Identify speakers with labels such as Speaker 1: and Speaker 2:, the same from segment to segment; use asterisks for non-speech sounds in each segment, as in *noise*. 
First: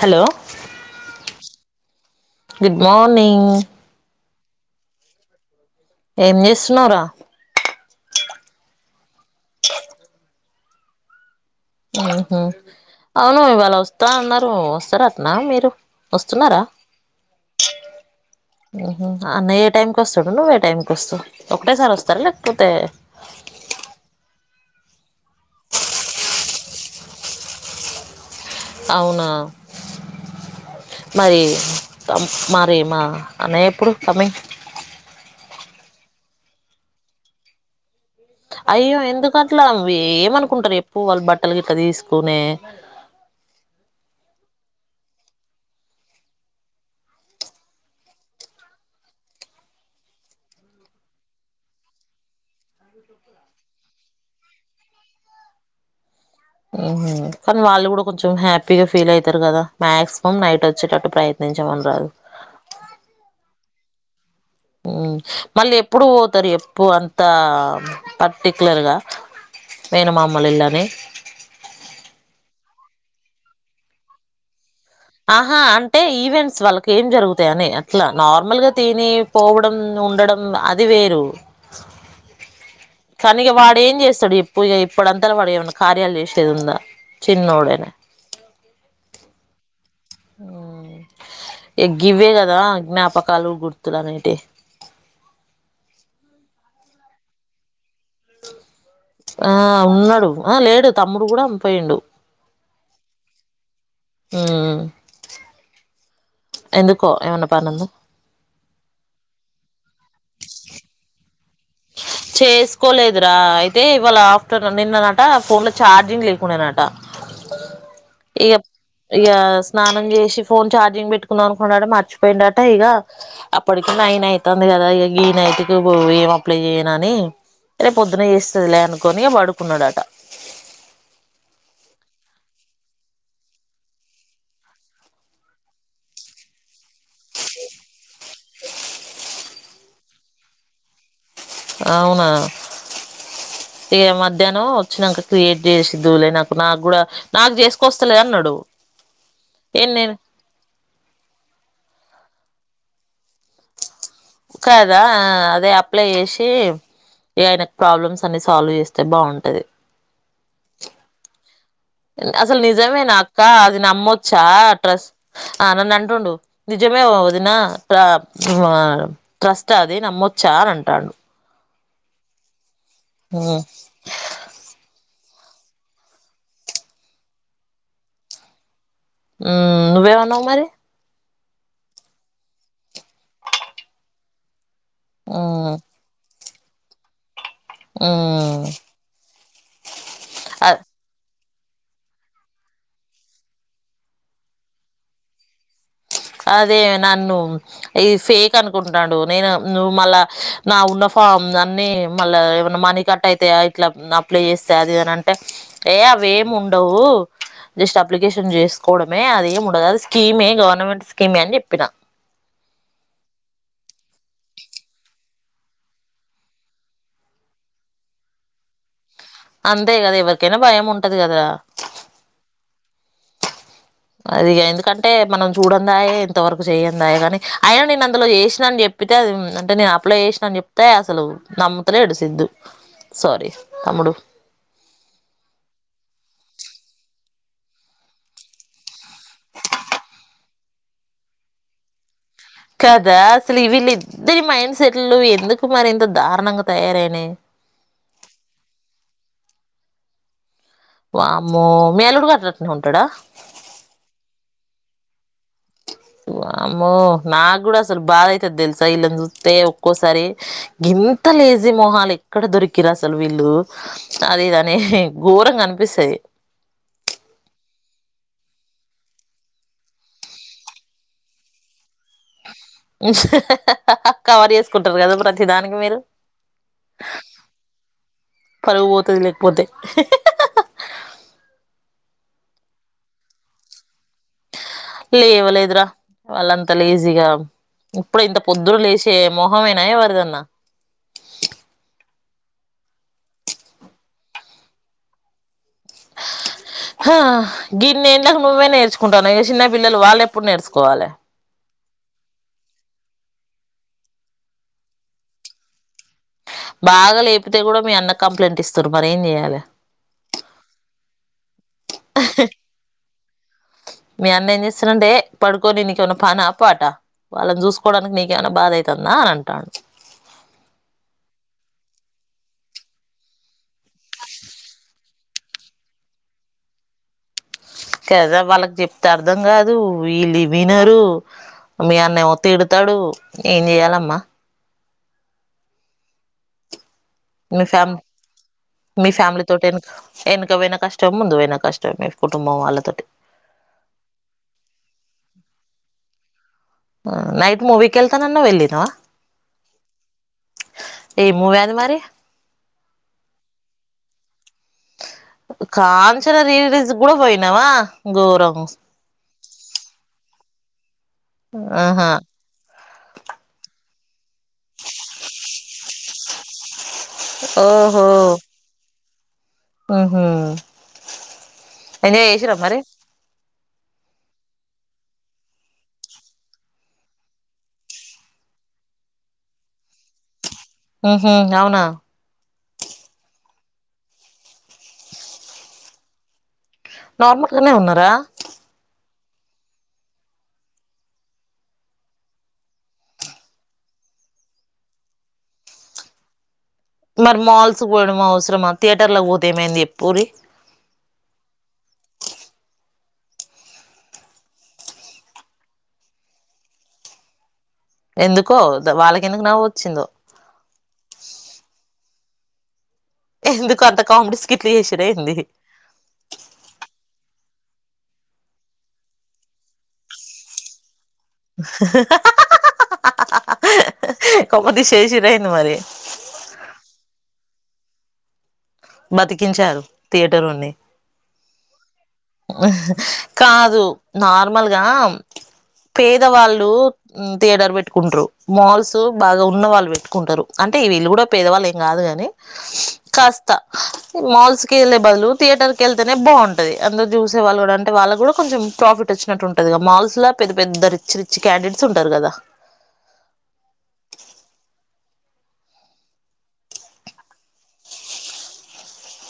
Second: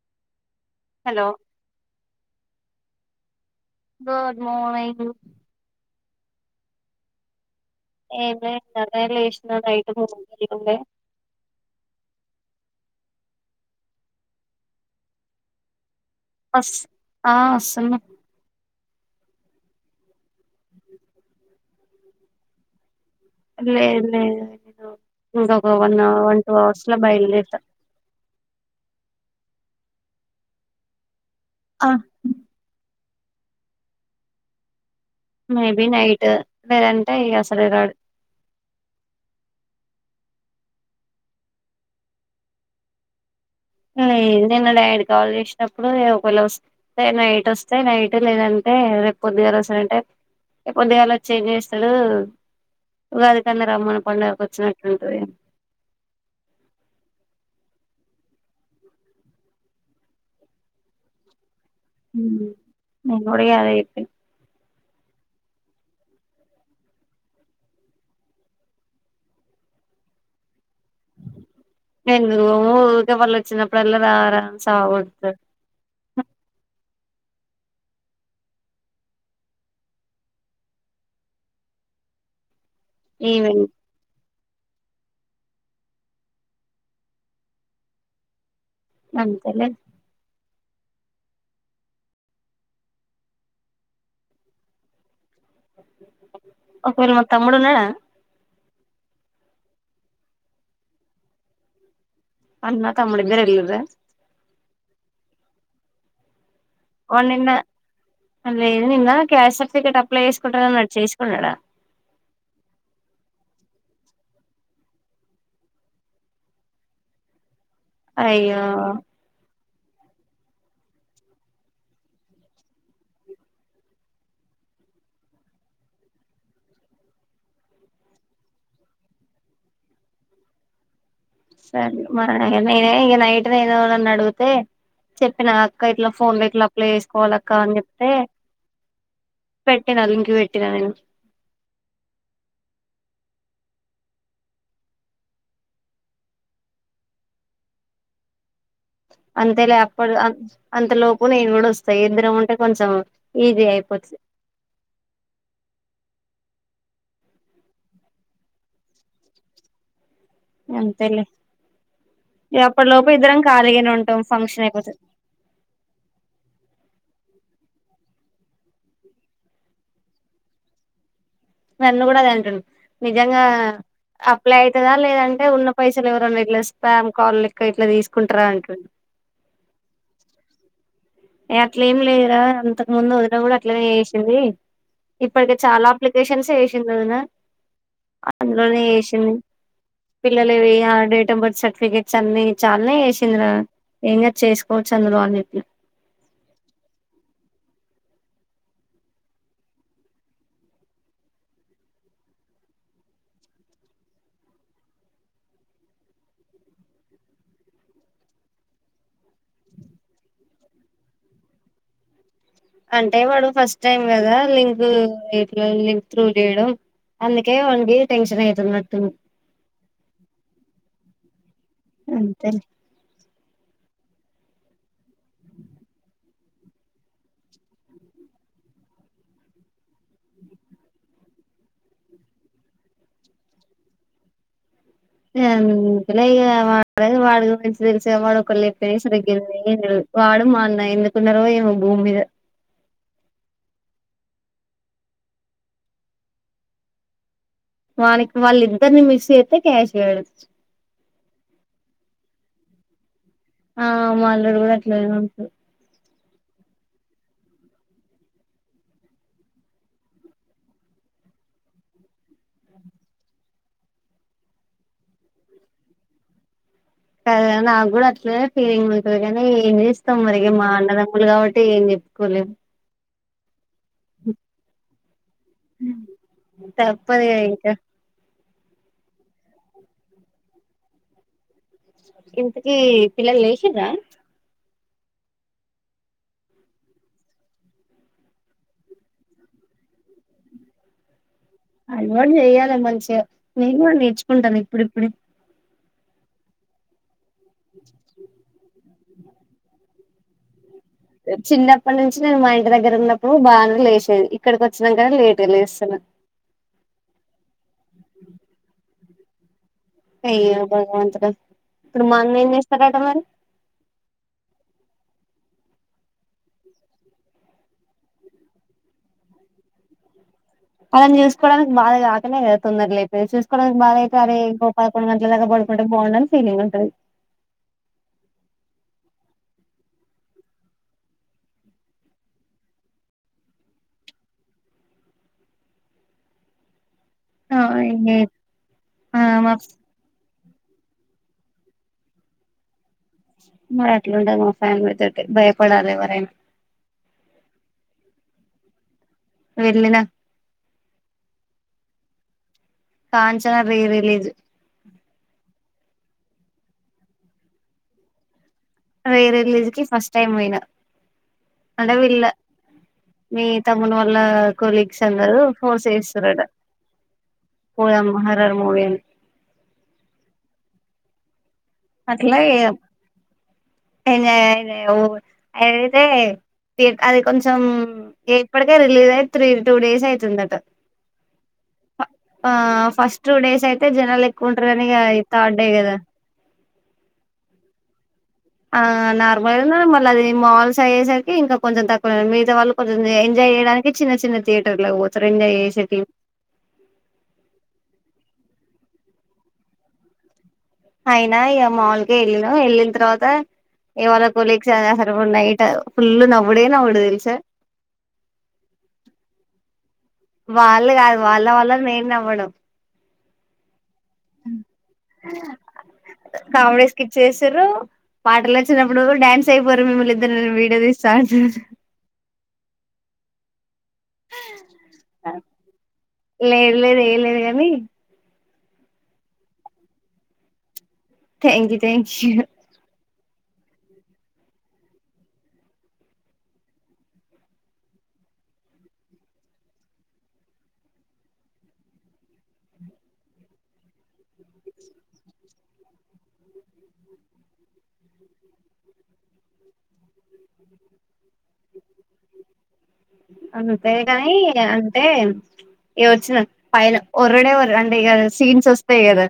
Speaker 1: Hello
Speaker 2: hello
Speaker 1: good morning
Speaker 2: good morning
Speaker 1: ఏం జేస్తున్నవ్ రా?
Speaker 2: ఏం లేదు ఇందాకే లేశ్న నైట్ *inaudible*
Speaker 1: ఉమ్ హు అవును ఇవాళ వస్తా అన్నారు వస్తారట్నా మీరు? వస్తున్నారా
Speaker 2: అస్ ఆ అస్సల్ మంచ్
Speaker 1: ఉమ్ హు అన్న ఏ టైంకొస్తడు నువ్వు ఏ టైంకోస్తవ్ ఒకటే సారొస్తార లేకపోతే?
Speaker 2: లేదు లేదు ఇంక ఒక వన్ అవ వన్ టూ అవర్స్ ల బయల్దేరుత
Speaker 1: అవునా మరీ
Speaker 2: ఆ
Speaker 1: మరి మా అన్నయేప్పుడు కమింగ్?
Speaker 2: మే బి నైట్ లేదంటే ఇగ అసలే రాడు.
Speaker 1: అయ్యో ఎందుకట్ల, ఏమనుకుంటరు చెప్పు వాళ్ళు బట్టలు గిట్లా తీస్కొనే.
Speaker 2: లేదె మా డాడీ కాల్ చేసినప్పుడు ఒకవేళ ఒస్తే నైట్ ఒస్తే నైట్ లేదంటే రేపొద్దుగాలొస్థాడంటే, రేపొదడ్డుగాలోచ్చేంజేస్తడు ఉగాది కన్న రమ్మను పండగకొచ్చినట్టుంటది.
Speaker 1: ఉమ్ హు కనీ వాళ్ళు గుడా కొంచెం హ్యాపీగా ఫీల్ అయితరు గదా మాక్సిమం నైట్ వచ్చేటట్టు ప్రయత్నించ్
Speaker 2: ఉమ్ నెంగుడిగ అదే చెప్ పిన
Speaker 1: ఉమ్ మళ్ళీ ఎప్పుడు పోతరు చెప్పు అంతా పర్టికులర్ గా మేనమామల ఇల్ళని?
Speaker 2: నేనుబోను ఊకె వాల్లోచ్చినప్పుడల్లా రావారా?
Speaker 1: ఆహా అంటే ఈవెంట్స్ వాళ్ళకు ఏం జరుగుతయని అట్లా, నార్మల్గా తిని పోవడం ఉండడం అది వేరు కనీగ
Speaker 2: ఈవెన్
Speaker 1: వాడేం చేస్తడు చెప్ ప్పుఇగ ఇప్పుడంతల వాడు ఏమన్న కార్యాలు చేసేది ఉందా? చిన్నోడేనాయే
Speaker 2: అంతెలే
Speaker 1: ఉమ్ ఇగ గివ్వేగదా జ్ఞాపకాలు, గుర్తులు అనేటివి
Speaker 2: ఒకవేళ మా తమ్ముడున్నడా?
Speaker 1: ఆ ఉన్నాడు ఆ లేడు తమ్ముడు గుడా పోయిండు.
Speaker 2: అన్నా తమ్ముడు ఇద్దరెల్లింరా?
Speaker 1: ఉమ్ ఎందుకో
Speaker 2: న్న
Speaker 1: ఏమన్నా పనుందా
Speaker 2: అ నిన్న క్యాస్ట్ సర్టిఫికేట్ అ అప్లై చేసుకుంటా అన్నాడు చేేసుకున్నాడా
Speaker 1: చేసుకోలేదురా అయితే ఇవాళ ఆఫ్టర్నూన్ నిన్ననట ఫోన్ లో ఛార్జింగ్ లేకుండానట ఇక
Speaker 2: అయ్యో
Speaker 1: ఇ స్నానం చేసి ఫోన్ ార్జింగ్ పెట్టుకున్నాం అనుకున్నాడ మర్చిపోయిడుట ఇక అప్పటికి నైన్ అవుతుంది కదా ఇ గీ నైట్ కి అప్లై చేయన అని రే పొద్దున చేస్తుదిలే అనుకని పడుకున్నాడుట
Speaker 2: సరే మ నేనే ఇక నైట్ న ఏదోనని అడిగితే చెప్పి నా అక్క ఇట్లా ఫోన్లో ఇట్లా వేసుకోవాలక్కా అని చెప్తే పెట్టేన లింక్ పెట్టినా నేను
Speaker 1: అవునా ఇ మధ్యాహ్నం వచ్చినాక క్రియేట్ చేసిద్లే నాకు నాకు కూడా నాకు చేసుకొస్తాలేద అన్నాడు
Speaker 2: అంతే
Speaker 1: ఏ నేను
Speaker 2: లేప్పడు అంత లోపులు నేను కూడా వస్తాయి ఎందరం ఉంటే కొంచెం ఈజీ అయిపోది
Speaker 1: కదా అదే అప్లై చేసి ఆయనకి ప్రాబ్లమ్స్ అన్ని సాల్వ్ చేస్తే బాగుంటది
Speaker 2: ఇంకా అంతేలే
Speaker 1: అసలు
Speaker 2: ఇగ అప్పటి
Speaker 1: నిజమే
Speaker 2: లోపు
Speaker 1: నా
Speaker 2: ఇద్దరం
Speaker 1: అక్క అది నా
Speaker 2: ఖాళీగానే
Speaker 1: అమ్మ
Speaker 2: ఉంటాం
Speaker 1: వచ్చా
Speaker 2: ఫంక్షన్ అయిపోతది
Speaker 1: ట్రస్ ఆ నన్ను అంటుండు నిజమే ఒదిన ట్రస్ట్ అది నమ్మోచ్చ అని అంటాడు
Speaker 2: నన్ను కూడా అదే అంటుండు నిజంగా
Speaker 1: ఉమ్
Speaker 2: అప్లై అవుతుందా లేదంటే అంటే ఉన్న పైసలు ఎవరండి ఇట్లా స్పామ్ కాల్ లక్క ఇట్లా తీసుకుంటారా అంటుండు
Speaker 1: హ్మ్మ్ నువ్వేం అన్నావు మరి
Speaker 2: ఏ అట్లా ఏమి లేదురా అంతకు ముందు వదిిన కూడా అట్లనే చేసింది ఇప్పటికి
Speaker 1: ఉమ్
Speaker 2: చాలా అప్లికేషన్స్ వే
Speaker 1: ఉమ్
Speaker 2: అందులోనే వేసింది
Speaker 1: అ
Speaker 2: పిల్లలువి డేట్ అఫ్ బర్త్ సర్టిఫికెట్స్ అన్ని చాలానే వేసింది ఏం చేసుకోవచ్చు అన్నారు వాళ్ళు చెప్పారు
Speaker 1: అదే నన్ను ఇది ఫేక్ అనుకుంటున్నాడు నేను నువ్వు మళ్ళా నా ఉన్న ఫామ్ అన్నిీ మళ్ళా ఏమన్నా మనీ కట్ అయితే ఇట్లా అప్లై చేస్తే అది అని అంటే ఏ అవ ఏమి ఉండవు జస్ట్ అప్లికేషన్ చేసుకోవడమే అది ఏమి ఉండదు అది స్కీమే గవర్నమెంట్ స్కీమే అని చెప్పిన
Speaker 2: అంటే వాడు ఫస్ట్ టైమ్ కదా లింక్ లింక్ త్రూ చేయడం అందుకే వానికి టెన్షన్ అవుతున్నట్టు
Speaker 1: అంతే కదా ఎవరికైనా భయం ఉంటది కదా
Speaker 2: అంతే
Speaker 1: అది ఎందుకంటే మనం చూడందాయ ఇంతవరకు చేయ్యందాయ కాని అయిన నేను అందులో చేసినా అని చెప్పితే అ అంటే నేను అప్లై చేసినా అని చెప్తే అసలు నమ్మతలేడు సిద్దు సారీ తమ్ముడు
Speaker 2: ఇలా వా వాడి మంచి తెలిసా వాడు ఒకళ్రుు చెప్పే వాడు మా ఏం తెలవదు వాడు న్నా ఎందుకున్నారో ఏమో భూమి మీద
Speaker 1: కదా అసలు వ వీళ్ళ ఇద్దరి మైండ్ సెట్లు ఎందుకు మరి ఇంత దారుణంగా తయారయినై
Speaker 2: వాకి వాళ్ళ ఇద్దరిని మిస్ చేయితే క్యాష్ చేయడచ్చు
Speaker 1: వామ్మో మీ అల్లుడుగారు అట్లనే ఉంటా
Speaker 2: ఆ మా అల్లుడు కూడా అట్లనే ఉంటాడు
Speaker 1: అమో నాకు కూడా అసలు బాధ అైతుది తెలుసా వీళ్ళని చూస్తే ఒక్కోసారి ఇంత లేజీ మోహాలు ఇక్కడ దొరికిరా అసలు వీళ్ళు అది ఇదని ఘోరంగా ఆనిపిస్తుది
Speaker 2: కద నాకు కూడా అట్ల ఫీలింగ్ అతుంది కానీ ఏం చేస్తాం మరికి మా అన్న దమ్యలు కాబట్టి ఏం చెప్పుకోలే
Speaker 1: కవర్ చేసుకుంటారు కదా ప్రతిదానికి మీరు
Speaker 2: తప్పదు ఇగ ఇంకా
Speaker 1: పరువు పోతది లేకపోతే
Speaker 2: ఇంతకీ పిల్లలు లెసిల్లా
Speaker 1: లేవలేదురా వాళ్ళ అంత లేజీగా ఇప్పుడు ఇంత పొద్దున లేసే మోహమైనా ఎవర్దన
Speaker 2: అలవాటు చెయాలి మంచిగా నేను కూడా నేర్చుకుంటాను ఇప్పుడిప్పుడు
Speaker 1: గిన్నెలకి నువ్వే నేర్చుకో టను చిన్ని పిల్లలు వాళ ఎప్పుడూ నేర్చు
Speaker 2: చిన్నప్పటి నుంచి నేను మా ఇంటి దగ్గర ఉన్నప్పుడు నువ్వు బాగానే లేచేది ఇక్కడికి వచ్చినాకనీ లేట్ లేస్తాన్నా
Speaker 1: బాగా లేపితే కూడా మీ అన్న కంప్లైంట్ ఇస్తారు మర ఏం చెయ్యాలి
Speaker 2: ఆ భగవంతుడ
Speaker 1: మీ అన్న ఏం చేస్తరాంటె పడుకొని నీకేమైనా పాన పాట వాళ్ళని చూసుకోవడానికి నీక ఏమైనా బాధ అవుతుందా అని అంటాడు
Speaker 2: అలాని చూసుకోవడానికి బాగాకనే కదా తొందరగా అయితే చూసుకోవడానికి బాధ అయితే అరే ఇంకో పదకొండు గంటల దాకా పడుకుంటే బాగుడానికి ఫీలింగ్ ఉంటది
Speaker 1: కదా వాళ్ళకి చెప్తే అర్ధం కాదు వీళ్ళు ఇ వినరు మీ అన్న ఏమో తిడతాడు ఏం చెయాలమ్మా
Speaker 2: ఆ
Speaker 1: మీ ఫ్యామి
Speaker 2: ఇంగే
Speaker 1: మీ
Speaker 2: ఆ
Speaker 1: ఫ్యామిలీ
Speaker 2: మా
Speaker 1: తోట వెనుక ఎనాకా పోయిన కష్టం ముందు పోన కష్టం మీ కుటుంబం వాళ్ళతోటి
Speaker 2: మరి అట్లుండదు మా ఫ్యామిలీ తోటి భయపడాలి ఎవరైనా
Speaker 1: నైట్ మూవీ కి వెళ్తా అన్నది వెళ్ళి తవ
Speaker 2: వెళ్ళిన
Speaker 1: ఏం మూవీ అది మరి
Speaker 2: Kanchana re release
Speaker 1: Kanchana re release కి కూడా పోయినావా గోరం
Speaker 2: రీ రిలీజ్ కి ఫస్ట్ టైమ్ పోయిన అంటే
Speaker 1: ఆహా
Speaker 2: వీళ్ళ మీ తమ్ మూడు వల్ల కొలీగ్స్ అందరు *unintelligible* చేస్తారట పోదాం మహారాణి మూవీ అని
Speaker 1: ఆహు
Speaker 2: అట్లా అయామ్ ఎంజాయ్ అ ఐతే అది కొంచెం ఇప్పటికే రిలీజ్ అయి త్రీ టూ డేస్ అయితుందిట
Speaker 1: ఉహు అవునా
Speaker 2: ఆ ఫస్ట్ టూ డేస్ అయితే జనాలు ఎక్కుంటారు అని థర్డ్ డే కదా
Speaker 1: నార్మల్గానే ఉన్నారా
Speaker 2: నార్మల్గా మళ్ళీ అది మాల్స్ అయ్యేసరికి ఇంకా కొంచెం తక్కువ మిగతా వాళ్ళు కొంచెం ఎంజాయ్ చేయడానికి చిన్న చిన్న థియేటర్లు పోతారు ఎంజాయ్ చేసేకి
Speaker 1: మరి మాల్స్ పోడం అవసరమా థియేటర్ల పోతే ఏమైంది చేపూరి
Speaker 2: అయినా ఇ మాల్ కె వెళ్ళిన వెళ్ళిన తర్వాత ఇవాళ కొలీగ్స్ నైట్ ఫుల్ నవ్వుడే నవ్వుడు తెలుసా
Speaker 1: ఎందుకో వాళ్ళకెందుకు నవ్వు వచ్చిందో
Speaker 2: వాళ్ళు కాదు వాళ్ళ వాళ్ళ నేను నావ్వడం
Speaker 1: ఎందుకు అంత కామెడీ స్కిట్లు చేసిన్ర ఎంది
Speaker 2: తురు పాటలు వచ్చినప్పుడు డాన్స్ చేయిపోన్రి మిముల్ ఇద్దరీ వీడియో తీస్
Speaker 1: కొంపదీసి చేసిన్ర ఏంది మరి
Speaker 2: ని
Speaker 1: బతికించారు థియేటర్ ఓర్నీ
Speaker 2: థ్యాంక్ కి
Speaker 1: ఆహ్ కాదు నార్మల్గా పేదవాళ్ళు థియేటర్ పెట్టుకుంటరు. మాల్స్ బాగా ఉన్న వాళ్ళు పెట్టుకుంటరు. అంటే వీళ్ళు కూడా పేదవాళ్ళు ఏం కాదు కాని కాస్త మాల్స్కి వెళ్ళే బదులు థియేటర్కి వెళ్తేనే బాగుంటది. అందరు చూసే వాళ్ళు కూడా అంటే వాళ్ళకి కూడా కొంచెం ప్రాఫిట్ వచ్చినట్టు ఉంటదిగా. మాల్స్ లా పెద్ద పెద్ద రిచ్చి రిచ్చి క్యాండిడట్స్ ఉంటరు కదా.
Speaker 2: అంతేగాని ఇగ అంటే ఇగ వచ్చిన పైన ఒర్రుడే ఓర్ అంటే ఇగ సీన్స్ వస్తయి కదా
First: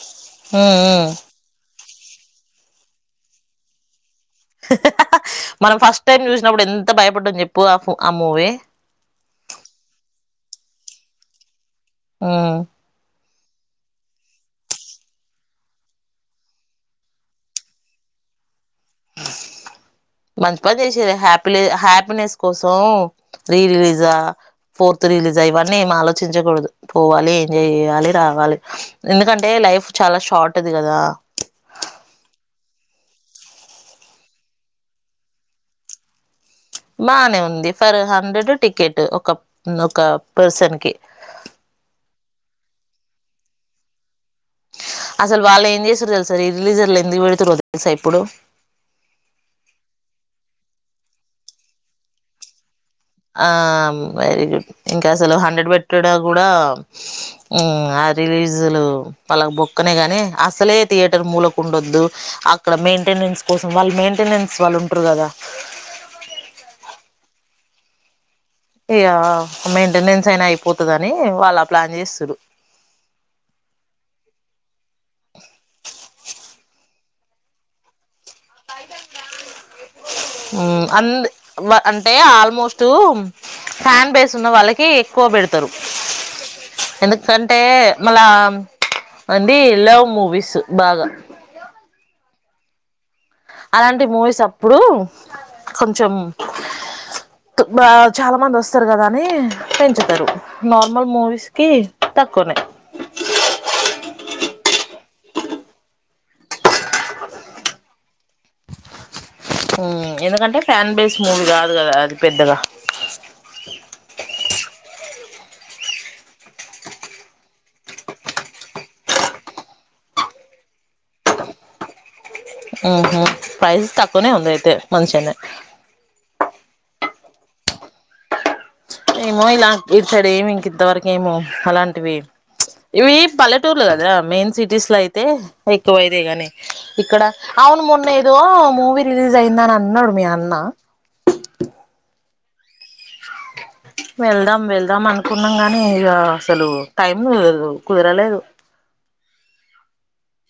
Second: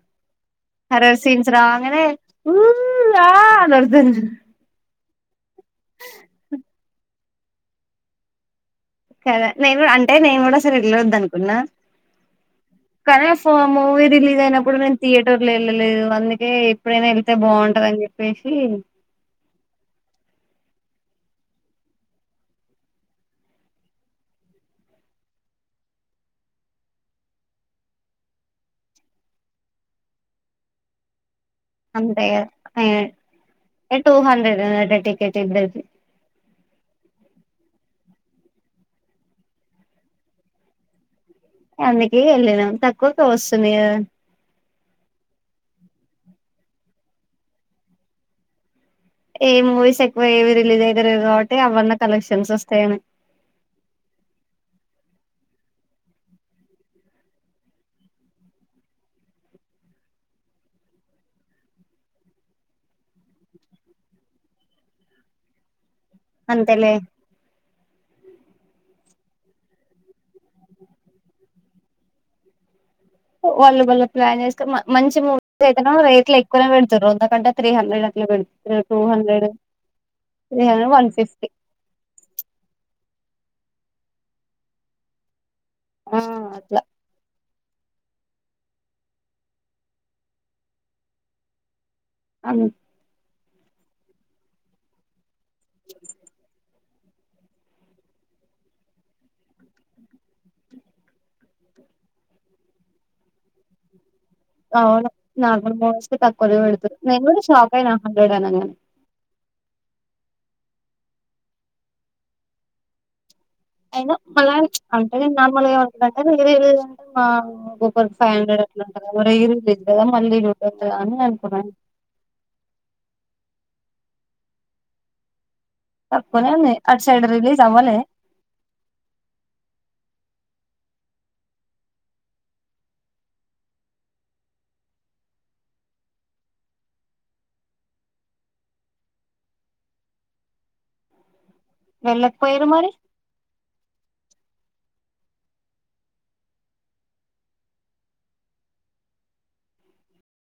Speaker 1: ఉమ్ ఉమ్
Speaker 2: హార్రర్ సీన్స్ రా గనే ఊ ఆ అని ఓర్రుతరు
Speaker 1: మనం ఫస్ట్ టైం చూసినప్పుడు ఎంత బయపడ్డాం చెప్పు ఆ ఫో ఆ మూవీ
Speaker 2: కదా నేను అంటే నేను కూడా అసలు ఎలొద్దు అనుకున్నా
Speaker 1: ఉమ్
Speaker 2: కానీ ఫో మూవీ రిలీజ్ అయినప్పుడు నేను థియేటర్ లో వెళ్ళలేదు అందుకే ఎప్పుడైనా వెళ్తే బాగుంటది అని చెప్పేసి
Speaker 1: మంచి పని చేసీరు హ్యాపీల్ హ్యాపీనెస్ కోసం రీ రిలీజా, ఫోర్త్ రిలీజా ఇవన్నీ ఏమి ఆలోచించకూడదు. పోవాలి ఎంజాయ్ చెయాలి రావాలి. ఎందుకంటే లైఫ్ చాలా షార్ట్ది కదా.
Speaker 2: అంతే హే ఎ టూ హండ్రెడెనట టికెట్ ఇద్దరికి
Speaker 1: బానే ఉంది ఫర్ హండ్రెడ్ టికెట్ ఒక ఉమ్ ఒక పర్సన్ కి
Speaker 2: అందుకే వెళ్ళినాం తక్కువకు వస్తుంది గదా
Speaker 1: అసలు వాళ్ళు ఏం చేసిన్రు తెలుసా, రీ రిలీజర్లు ఎందుకు పెడుతురో తెలుసా ఇప్పుడు.
Speaker 2: ఏ మూవీస్ ఎక్కువ ఏవి రిలీజ్ అయితలేవు కాబట్టి అవన్న కలెక్షన్స్ వస్తయని
Speaker 1: ఆమ్ వెరీ గుడ్ ఇంకా అసలు హండ్రెడ్ పెట్టడా కూడా ఉమ్ ఆ రిలీజ్లు వాళ్ళకు బొక్కనే గానీ అసలే థియేటర్ మూలక్ ఉండొద్దు అక్కడ మెయింటెనెన్స్ కోసం వాళ్ మెయింటెనెన్స్ వాళ్ళు ఉంటరు కదా
Speaker 2: అంతేలే
Speaker 1: ఇయ మెయింటెనెన్స్ అయినా అయిపోతదని వాళ్ ఆ ప్లాన్ చేస్తున్రు.
Speaker 2: వాళ్ళు వాళ్ళ ప్లాన్ చేసుకొని మంచి మూవీస్ అయితేనో రేట్లు ఎక్కువనే పెడతరు అంత కంటే త్రి హండ్రెడ్ అట్ల పెడ్ three
Speaker 1: um
Speaker 2: hundred one
Speaker 1: and
Speaker 2: fifty
Speaker 1: బ అంటే ఆల్మోస్టు ఫ్యాన్ బేస్ ఉన్న వాళ్ళకి ఎక్కువ బెడ్ తరు
Speaker 2: ఆ అట్లా
Speaker 1: ఎందు కన్ టే మళ్ళా అంది లవ్ మూవీస్ బాగా
Speaker 2: అవును
Speaker 1: అలాంటి మూవీస్ అప్పుడూ కొంచం త్ బా చాలా మంది వస్తారు కదా అని పెంచుతరు నార్మల్ మూవీస్ కి తక్కువనే
Speaker 2: అవును నార్మల్ మూవీస్ కి తక్కువనే పెడతరు. నేను కూడా షాక్ అయినా హండ్రెడ్ అనంగానే
Speaker 1: ఉమ్ ఎందుకంటే ఫ్యాన్ బేస్ మూవీ కాదు కదా అది పెద్దగా
Speaker 2: అయిన *unintelligible* *unintelligible* నార్మల్ గా ఏమనుకున్నా అంటే రీ రిలీజ్ అంటే మా *inaudible* ఒక్కొక్కరికి ఫైవ్ హండ్రెడ్ అట్లా అంట కదా *unintelligible* కదా మళ్ళీ చూద్దాం కదా అని అనుకున్నాను
Speaker 1: ఉహు ప్రైజెస్ తక్కువనే ఉంది అయితే మంచిగనే
Speaker 2: తప్పకు అట్ సైడ రిలీ అవాలే
Speaker 1: ఏమో ఇలా ఇక్కడ సైడ్ ఏమి ఇంకంతవరకు ఏమో అలాంటివి ఇవి పల్లెటూర్లు కదా మెయిన్ సిటీస్ లో అయితే ఎక్కువైద గాని ఇక్కడ అవును మొన్న ఏదో మూవీ రిలీజ్ అయిందా అని అన్నాడు మీ అన్న
Speaker 2: వెళ్ళకపొయిరు మరి
Speaker 1: వెళ్దాం వెళ్దాం అనుకున్నాం గానీ ఇక అసలు టైము కుదరలేదు